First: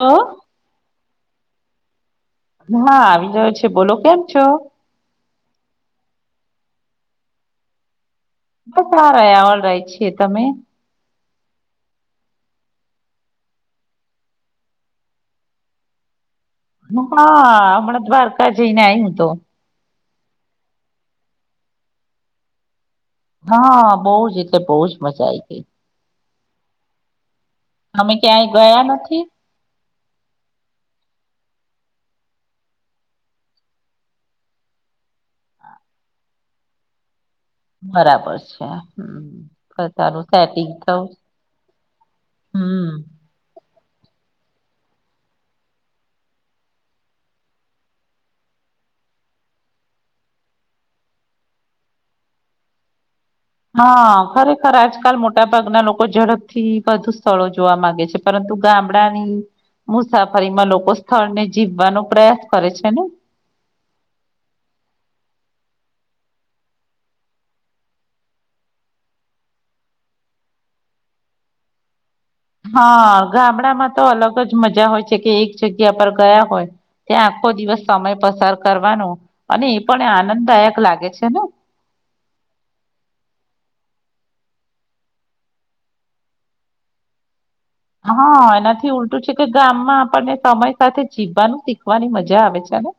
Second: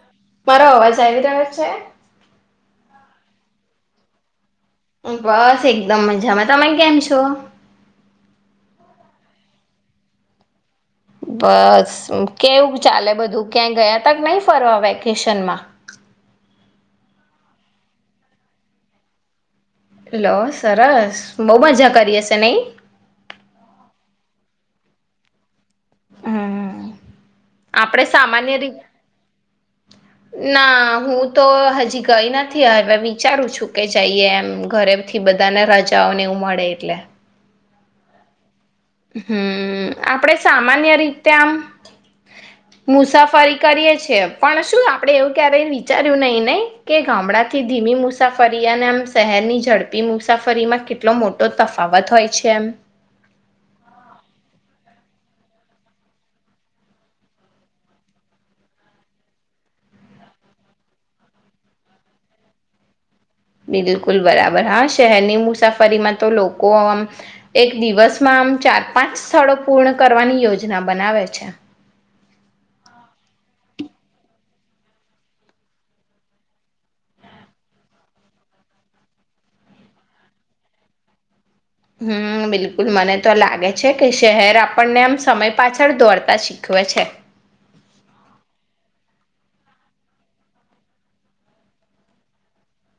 ઓ મારો અવાજ આવ્યો? કયા છે? હા, આવી ગયો છે, બોલો, કેમ છો? બસ, એકદમ મજામાં, તમે કેમ છો? તમે ક્યા રેહ છે, તમે? બસ, કેવું ચાલે બધું, ક્યાંય ગયા તક નહીં ફરવા વેકેશનમાં? હા, હમણાં દ્વારકા જઈ ને આ હું તો હેલો, સરસ, બહુ મજા કરી હશે નઈ? હા, બહુ જ, એટલે બહુજ મજા આઈ ગઈ. હમ આપડે અમે ક્યાંય સામાન્ય રીત ગયા નથી. ના, હું તો હજી ગઈ નથી. હવે વિચારું છું કે જઈએ, એમ ઘરેથી બધાને રાજાઓને એવું મળે એટલે બરાબર છે. હમ હમ, પોતાનું આપણેે સેટિંગ સામાન્ય થવું રીતે આમ હમ મુસાફરી કરીએ. પણ શું આપણેે એવું ક્યારેય વિચાર્યું નહીં નહીં કે ગામડા થી ધીમી મુસાફરી અને એમ શહેરની ઝડપી મુસાફરીમાં કેટલો મોટો તફાવત હોય છે એમ? હા, ખરેખર, આજકાલ મોટા ભાગના લોકો ઝડપથી વધુ સ્થળો જોવા માંગે છે, પરંતુ ગામડાની મુસાફરીમાં લોકો સ્થળને જીવવાનો પ્રયાસ કરે છે ને? બિલકુલ બરાબર, હા, શહેરની મુસાફરીમાં તો લોકો આમ એક દિવસમાં આમ ચાર-પાંચ સ્થળો પૂર્ણ કરવાની યોજના બનાવે છે. હા, ગામડામાં તો અલગ જ મજા હોય છે કે એક જગ્યા પર ગયા હોય ત્યાં આખો દિવસ સમય પસાર કરવાનો, અને એ પણ આનંદદાયક લાગે છે ને? હમ, બિલકુલ, મને તો લાગે છે કે શહેર આપણને આમ સમય પાછળ દોડતા શીખવે છે. હા, એનાથી ઉલટું છે કે ગામમાં આપણને સમય સાથે જીવવાનું શીખવાની મજા આવે છેને.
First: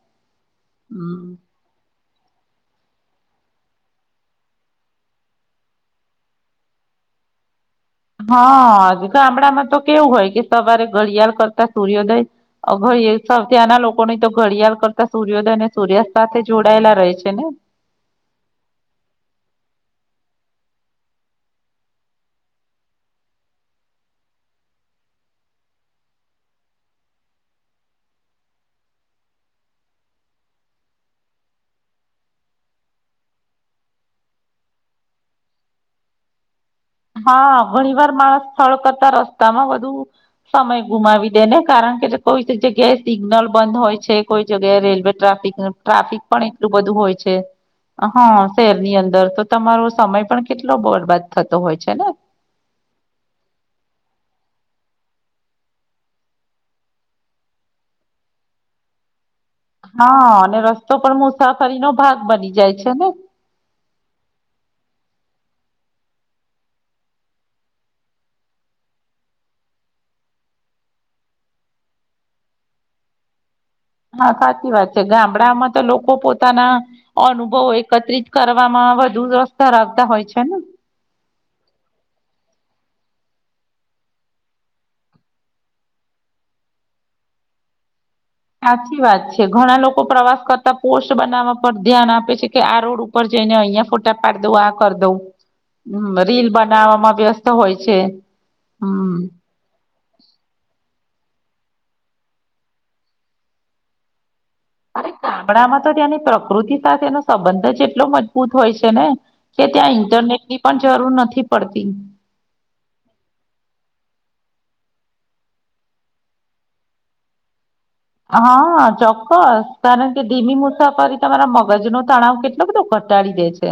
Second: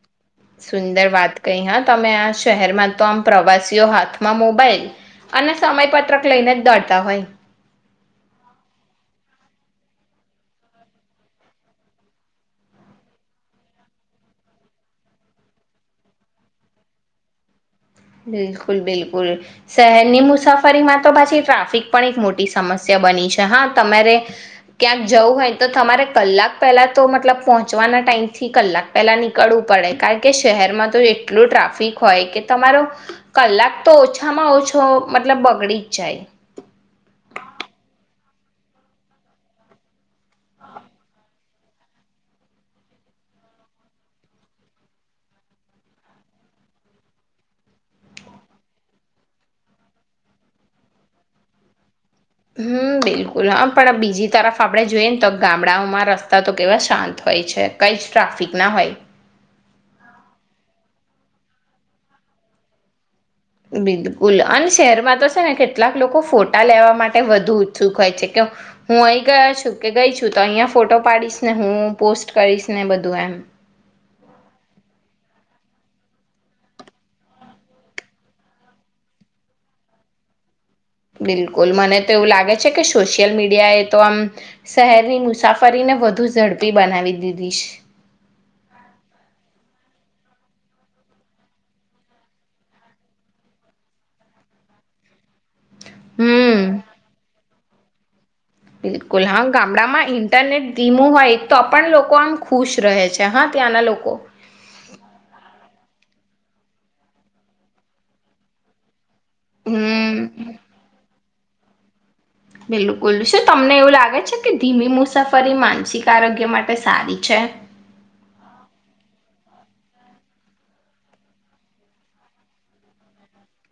સુંદર વાત કહી હ‌. તમે આ શહેરમાં તો આમ પ્રવાસીઓ હાથમાં મોબાઈલ અને સમય પત્રક લઈને જ દોડત હોય. હા, ગામડામાં તો કેવું હોય કે સવારે ઘડિયાળ કરતા સૂર્યોદય થી ત્યાંના લોકોની તો ઘડિયાળ કરતા સૂર્યોદય અને સૂર્યાસ્ત સાથે જોડાયેલા રહે છે ને. બિલકુલ, બિલકુલ, શહેરની મુસાફરીમાં તો પાછી ટ્રાફિક પણ એક મોટી સમસ્યા બની છે. હા, તમારે ક્યાંક જવું હોય તો તમારે કલાક પહેલા તો મતલબ પહોંચવાના ટાઈમથી કલાક પહેલા નીકળવું પડે, કારણ કે શહેરમાં તો એટલું ટ્રાફિક હોય કે તમારો કલાક તો ઓછામાં ઓછો મતલબ બગડી જ જાય. હા, ઘણી વાર માણસ સ્થળ કરતા રસ્તામાં વધુ સમય ગુમાવી દે ને, કારણ કે કોઈ જગ્યાએ સિગ્નલ બંધ હોય છે, કોઈ જગ્યાએ રેલવે ટ્રાફિક ટ્રાફિક પણ એટલું બધું હોય છે, હા, શહેરની અંદર તો તમારો સમય પણ કેટલો બરબાદ થતો હોય છે. છે. હમ, બિલકુલ, હા, પણ બીજી તરફ આપણે જોઈએ ને તો ગામડાઓમાં રસ્તા તો કેવા શાંત હોય છે, કંઈ જ ટ્રાફિક ના હોય. હા, અને રસ્તો પણ મુસાફરીનો ભાગ બની જાય છે ને. બિલકુલ, અને શહેરમાં તો છે ને કેટલાક લોકો ફોટા લેવા માટે વધુ ઉત્સુક હોય છે કે હું અહીં ગયા છું કે ગઈ છું, તો અહીંયા ફોટો પાડીશ ને હું પોસ્ટ કરીશ ને બધું એમ. હા, સાચી વાત છે, ગામડામાં તો લોકો પોતાના અનુભવો એકત્રિત કરવામાં વધુ રસ ધરાવતા હોય છે ને. બિલકુલ, મને તો એવું લાગે છે કે સોશિયલ મીડિયાએ તો આમ શહેરની મુસાફરીને વધુ ઝડપી બનાવી દીધી છે. સાચી વાત છે, ઘણા લોકો પ્રવાસ કરતા પોસ્ટ બનાવવા પર ધ્યાન આપે છે કે આ રોડ ઉપર જઈને અહિયાં ફોટા પાડી દઉં, આ કર દઉં. હમ, રીલ બનાવવામાં વ્યસ્ત. હોય છે. હમ બિલકુલ, હા, ગામડામાં ઇન્ટરનેટ હું હોય તો પણ લોકો આમ ખુશ રહે છે, હા, ત્યાંના લોકો. [inaudible] તો તેની પ્રકૃતિ સાથેનો સંબંધ જ એટલો મજબૂત હોય છે ને કે ત્યાં હમ ઇન્ટરનેટ ની પણ જરૂર નથી પડતી બિલકુલ શું તમને એવું લાગે છે કે ધીમી મુસાફરી માનસિક આરોગ્ય માટે સારી છે હા ચોક્કસ કારણ કે ધીમી મુસાફરી તમારા મગજ નો તણાવ કેટલો બધો ઘટાડી દે છે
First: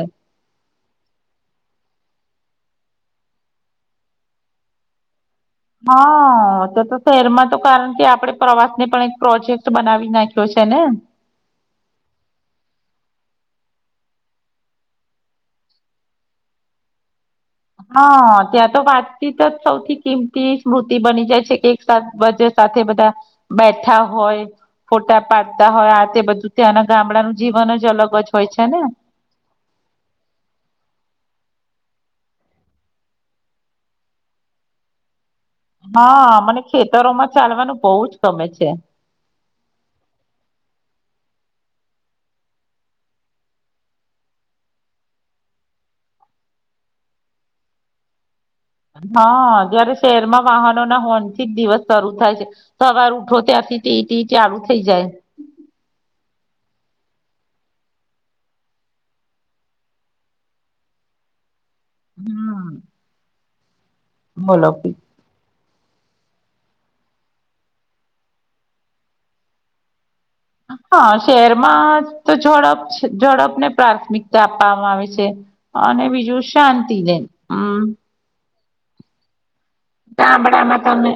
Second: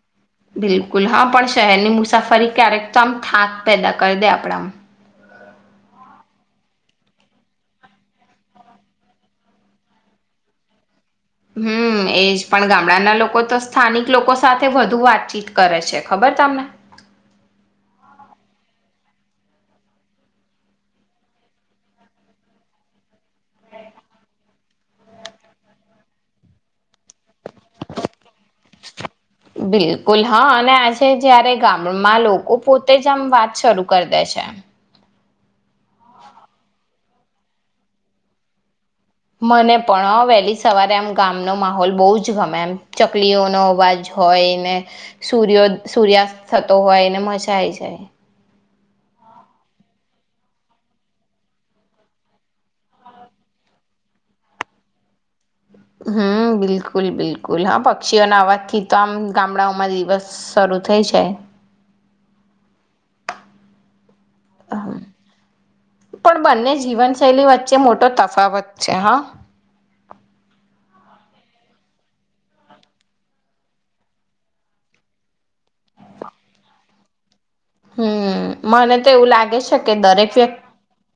બિલકુલ હા પણ શહેરની મુસાફરી ક્યારેક તો આમ થાક પેદા કરી દે આપણામ હા તો તો શહેરમાં તો કારણ કે આપણેે પ્રવાસ ને પણ એક પ્રોજેક્ટ બનાવી નાખ્યો છે ને હમ એજ પણ ગામડાના લોકો તો સ્થાનિક લોકો સાથે વધુ વાતચીત કરે છે ખબર તમને હા ત્યાં તો વાતચીત જ સૌથી કિંમતી સ્મૃતિ બની જાય છે કે એક સાથે બધા બેઠા હોય ફોટા પાડતા હોય આ તે બધું ત્યા ગામડાનું જીવન જ અલગ જ હોય છે ને બિલકુલ હા અને આજે જયારે ગામમાં લોકો પોતે જ આમ વાત શરૂ કરી દે છે હા મને ખેતરોમાં ચાલવાનું બહુ જ ગમે છે મને પણ વહેલી સવારે આમ ગામનો માહોલ બહુ જ ગમે એમ ચકલીઓનો અવાજ હોયને સૂર્યો સૂર્યાસ્ત થતો હોય ને મજાાય જાય હા જયારે શહેરમાં વાહનો ના હોન થી જ દિવસ શરૂુ થાય છે સવાર ઉઠો ત્યાંથી તે ટ ચાલુ થઇ જાય હમ બિલકુલ બિલકુલ હા પક્ષીઓના અવાજથી તો આમ ગામડાઓમાં દિવસ શરૂ થઇ જ હમ બોલોી હમ. પણ બંને જીવનશૈલી વચ્ચે મોટો તફાવત છે હા હા શહેરમાં તો ઝડપ ઝડપ ને પ્રાથમિકતા આપવામાં આવે છે અને બીજું શાંતિ દેન હમ મને તો એવું લાગે છે કે દરેક તા વ્યક્તિ બડામાં તને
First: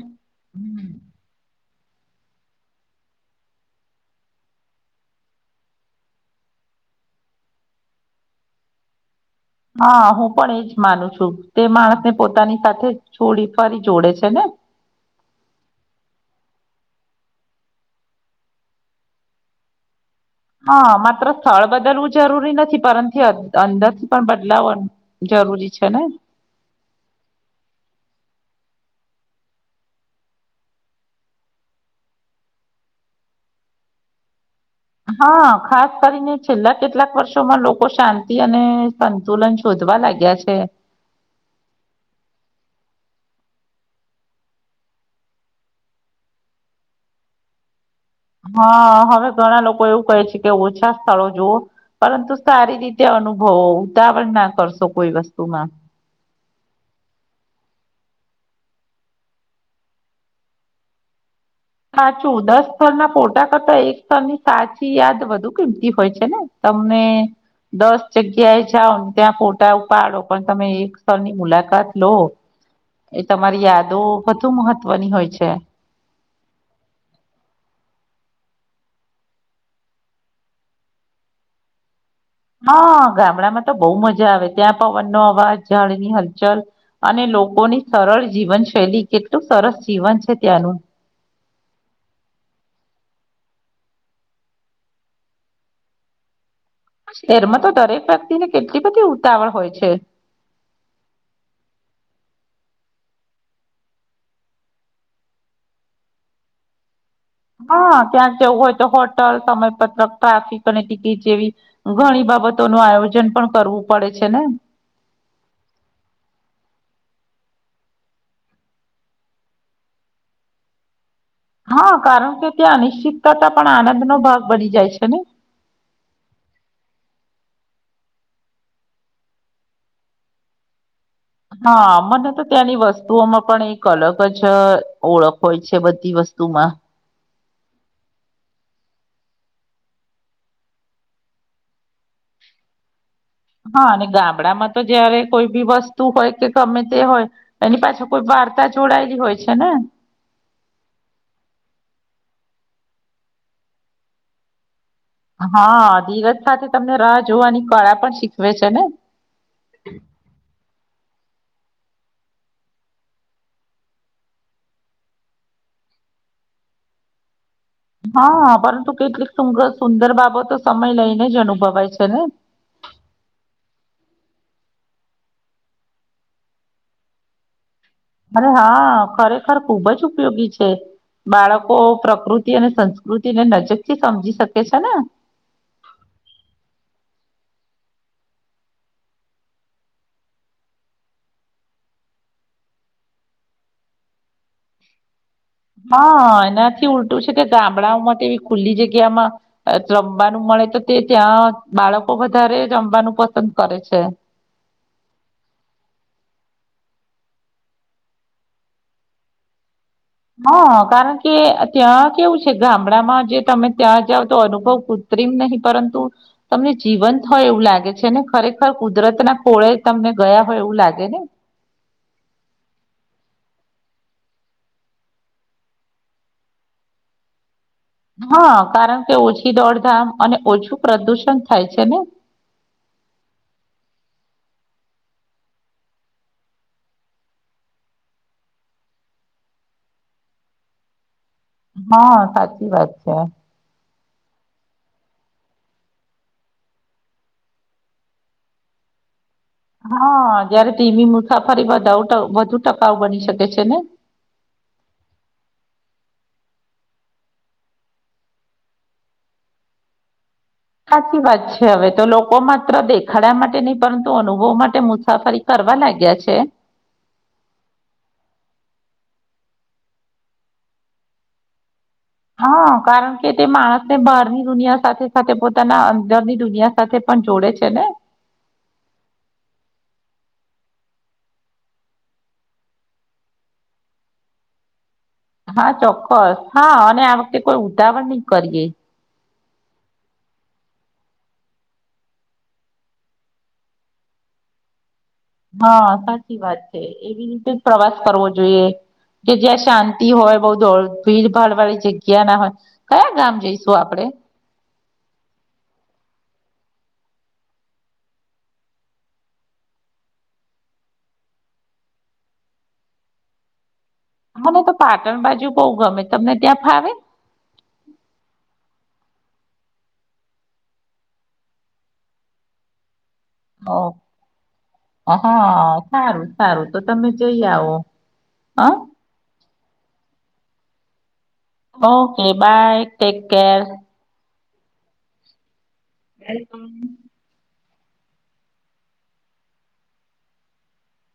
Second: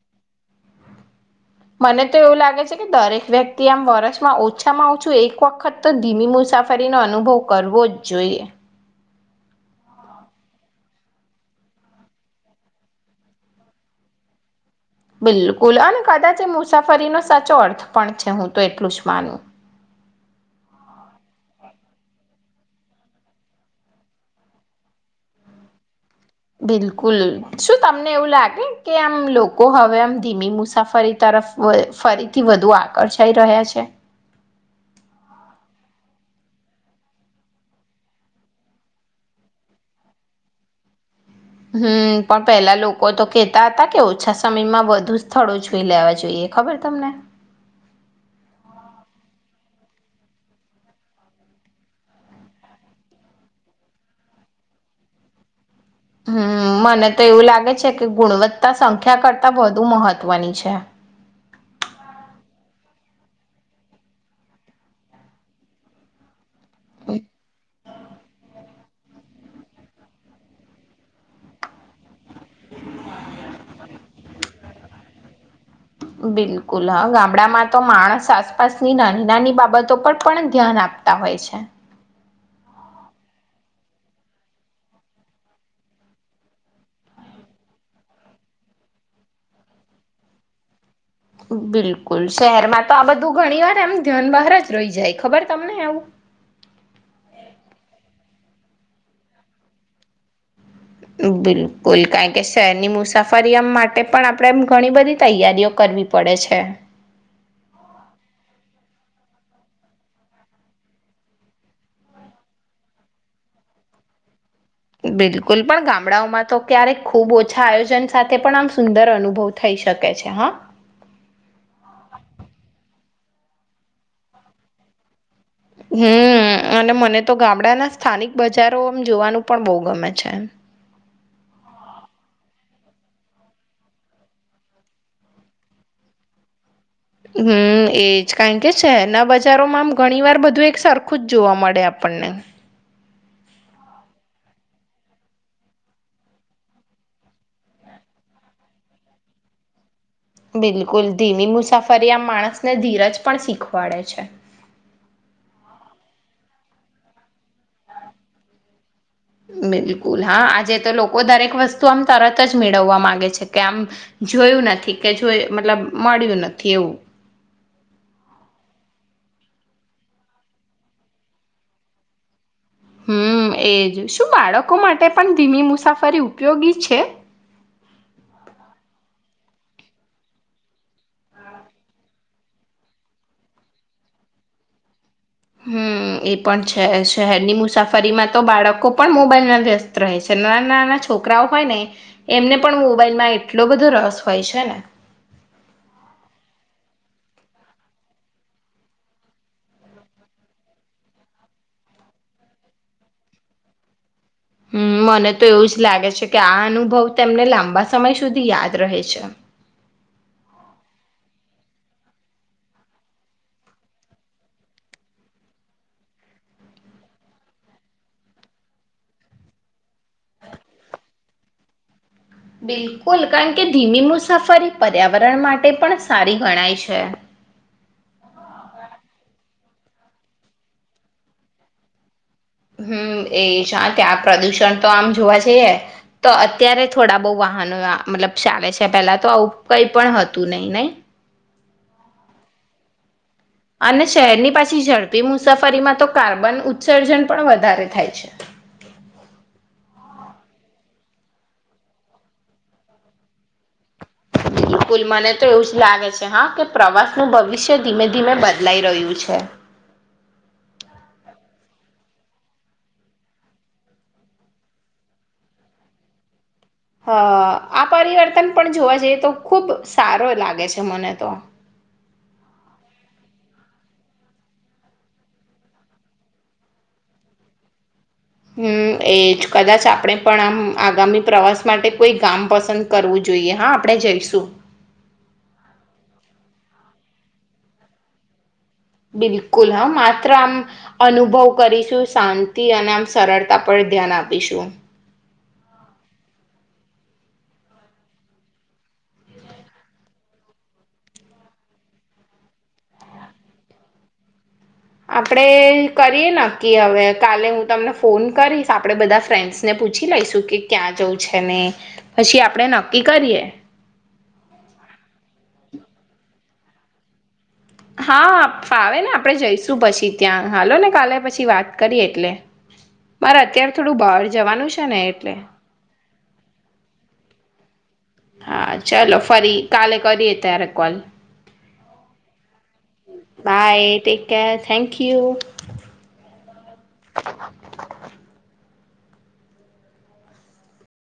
મને તો એવું લાગે છે કે દરેક વ્યક્તિ આમ વર્ષમાં ઓછામાં ઓછું એક વખત તો ધીમી મુસાફરીનોો અનુભવ કરવો જ જોઈએ હા હું પણ એજ માનું છું તે માણસને પોતાની સાથે છોડી ફરી જોડે છે ને બિલકુલ અને કદાચ એ મુસાફરીનો સાચો અર્થ પણ છે હું તો એટલું જ માનું હા માત્ર સ્થળ બદલવું જરૂરી નથી પરંતુ અંદરથી પણ બદલાવ જરૂરી છે ને બિલકુલ શું તમને એવું લાગે કે આમ લોકો હવે આમ ધીમી મુસાફરી તરફ ફરીથી વધુ આકર્ષાઈ રહ્યા છે હા ખાસ કરીને છેલ્લા કેટલાક વર્ષોમાં લોકો શાંતિ અને સંતુલન શોધવા લાગ્યા છે હમ પણ પેલા લોકો તો કેતા હતા કે ઓછા સમયમાં બધુ સ્થળો જોઈ લેવા જોઈએ ખબર તમને હા હવે ઘણા લોકો એવું કહે છે કે ઓછા સ્થળો જુવઓ પરંતુ સારી રીતે અનુભવો ઉતાવળ ના કરશો કોઈ વસ્તુમાં હમ મને તો એવું લાગે છે કે ગુણવત્તા સંખ્યા કરતા વધુ મહત્વની છે સાચું દસ સ્થળના ફોટા કરતા એક સ્થળની સાચી યાદ વધુ કિંમતી હોય છે ને તમને દસ જગ્યાએ છા ત્યાં ફોટા ઉપાડો પણ તમે એક સ્રની મુલાકાત લો એ તમારી યાદો કતું ની હોય છે બિલકુલ હ ગામડામાં તો માણસ આસપાસની નાની નાની બાબતો પર પણ ધ્યાન આપતા હોય છે હા ગામડામાં તો બહુ મજા આવે ત્યાં પવનનો અવાજ ઝાડની હલચલ અને લોકોની સરળ જીવનશૈલી કેટલું સરસ જીવન છે ત્યાંનું બિલકુલ શહેરમાં તો આ બધું ઘણી વાર એમ ધ્યાન બહાર જ રહી જાય ખબર તમને આવું એેરમાં તો દરેક વ્યક્તિને કેટલી બધી ઉતાવળ હોય છે બિલકુલ કારણ કે શહેરની મુસાફરી માટે પણ આપણેે એમ ઘણી બધી તૈયારીઓ કરવી પડે છે હા ક્યાંક જેવું હોય તો હોટલ સમયપત્રક ટ્રાફિક અને ટિકિટ જેવી ઘણી બાબતો નો આયોજન પણ કરવું પડે છે ને બિલકુલ પણ ગામડાઓમાં તો ક્યારેક ખુબ ઓછા આયોજન સાથે પણ આમ સુંદર અનુભવ થઈ શકે છે હા હા કારણ કે ત્યાં અ નિિશ્ચિત કરતા પણ આનંદ નો ભાગ બની જાય છે ને હમ અને મને તો ગામડાના સ્થાનિક બજારો એમ જોવાનું પણ બહુ ગમે છે હા મને તો ત્યાંની વસ્તુઓમાં પણ એક અલગ જ ઓળખ હોય છે બધી વસ્તુમાં હમ એજ કારણ કે શહેરના બજારોમાં આમ ઘણી વાર બધું એક સરખું જ જોવા મળે આપણને હા અને ગામડામાં તો જયારે કોઈ બી વસ્તુ હોય કે ગમે તે હોય એની પાછળ કોઈ વાર્તા જોડાયેલી હોય છે ને બિલકુલ ધીમી મુસાફરી આ માણસને ધીરજ પણ શીખવાડે છે હા ધીરજ સાથે તમને રાહ જોવાની કળા પણ શીખવે છે ને બિલકુલ હા આજે તો લોકો લોકો દરેક વસ્તુ આમ તરત જ મેળવવા માંગે છે કે આમ જોયું નથી કે જોય મતલબ મળ્યું નથી એવું હા પરંતુ કેટલીક સુંર સુંદર બાબતો સમય લઈને જ અનુભવાય છે ને હમ એજ શું બાળકો માટે પણ ધીમી મુસાફરી ઉપયોગી છે. અરે હા ખરેખર ખુબ જ ઉપયોગી છે બાળકો પ્રકૃતિ અને સંસ્કૃતિને નજીક થી સમજી શકે છે ને હમ એ પણ છે શહેરની મુસાફરીમાં તો બાળકો પણ મોબાઈલમાં વ્યસ્ત રહે છે નાના નાના છોકરાઓ હોય ને એમને પણ મોબાઈલમાં એટલો બધો રસ હોય છે ને હા એનાથી ઉલટું છે તે ગામડાઓમાં તેવી ખુલ્લી જગ્યામાં રમવાનું મળે તો તે ત્યાં બાળકો વધારે રમવાનું પસંદ કરે છે. હમ મને તો એવું જ લાગે છે કે આ અનુભવ તેમને લાંબા સમય સુધી યાદ રહે છે. હા કારણ કે ત્યાં કેવું છે ગામડામાં જે તમે ત્યાં જઓ તો અનુભવ કૃત્રિમ નહી પરંતુ તમને જીવંત હોય એવું લાગે છે ને ખરેખર કુદરતના કોળે તમને ગયા હોય એવું લાગે ને બિલકુલ કારણ કે ધીમી મુસાફરી પર્યાવરણ માટે પણ સારી ગણાય છે હા કારણ કે ઓછી દોડધામ અને ઓછું પ્રદુષણ થાય છે ને હમ એ છે ત્યાં પ્રદુષણ તો આમ જોવા જઈએ તો અત્યારે થોડા બહુ વાહનો મતલબ ચાલે છે પેલા તો આવું કઈ પણ હતું નહી નહી હા સાચી વાત છે. અને શહેરની પાછી ઝડપી મુસાફરીમાં તો કાર્બન ઉત્સર્જન પણ વધારે થાય છે. હા જયારે ધીમી મુસાફરી વધુ ટકાઉ બની શકે છે ને બિલકુલ મને તો એવું જ લાગે છે હા કે પ્રવાસનું ભવિષ્ય ધીમે ધીમે બદલાઈ રહ્યું છે. સાચી વાત છે હવે તો લોકો માત્ર દેખાડ્યા માટે નહી પરંતુ અનુભવ માટે મુસાફરી કરવા લાગ્યા છે. હ આ પરિવર્તન પણ જોવા જઈએ તો ખુબ સારો લાગે છે મને તો હા કારણ કે તે માણસને બહારની દુનિયા સાથે સાથે પોતાના અંદરની દુનિયા સાથે પણ જોડે છે ને હમ એ જ કદાચ આપણે પણ આમ આગામી પ્રવાસ માટે કોઈ ગામ પસંદ કરવું જોઈએ હા આપણે જઈશું હા ચોક્કસ હા અને આ વખતે કોઈ ઉતાવળ નહી કરીએે બિલકુલ હા માત્ર આમ અનુભવ કરીશું શાંતિ અને આમ સરળતા પર ધ્યાન આપીશું હા સાચી વાત છે એવી રીતે જ પ્રવાસ કરવો જોઈએ કે જ્યાં શાંતિ હોય બઉ દોડ ભીડ ભાડ વાળી જગ્યા ના હોય કયા ગામ જઈશું આપડે આપણેે કરીએ નક્કી હવે કાલે હું તમને ફોન કરીશ આપણે બધા ફ્રેન્ડ્સને પૂછી લઈશું કે ક્યાં જઉં છે ને પછી આપણે નક્કી કરીએ મને તો પાટણ બાજુ બહઉ ગમે તમને ત્યાં ફાવે હા ફાવે ને આપણે જઈશું પછી ત્યાં હાલો ને કાલે પછી વાત કરી એટલે મારે અત્યારે ઓ થોડું બહાર જવાનું છે ને એટલે હા સારું સારું તો તમે જઈ આવો હા હ ચાલો ફરી કાલે કરીએ તેરેકોલ okay bye take care okay thank you [inaudible]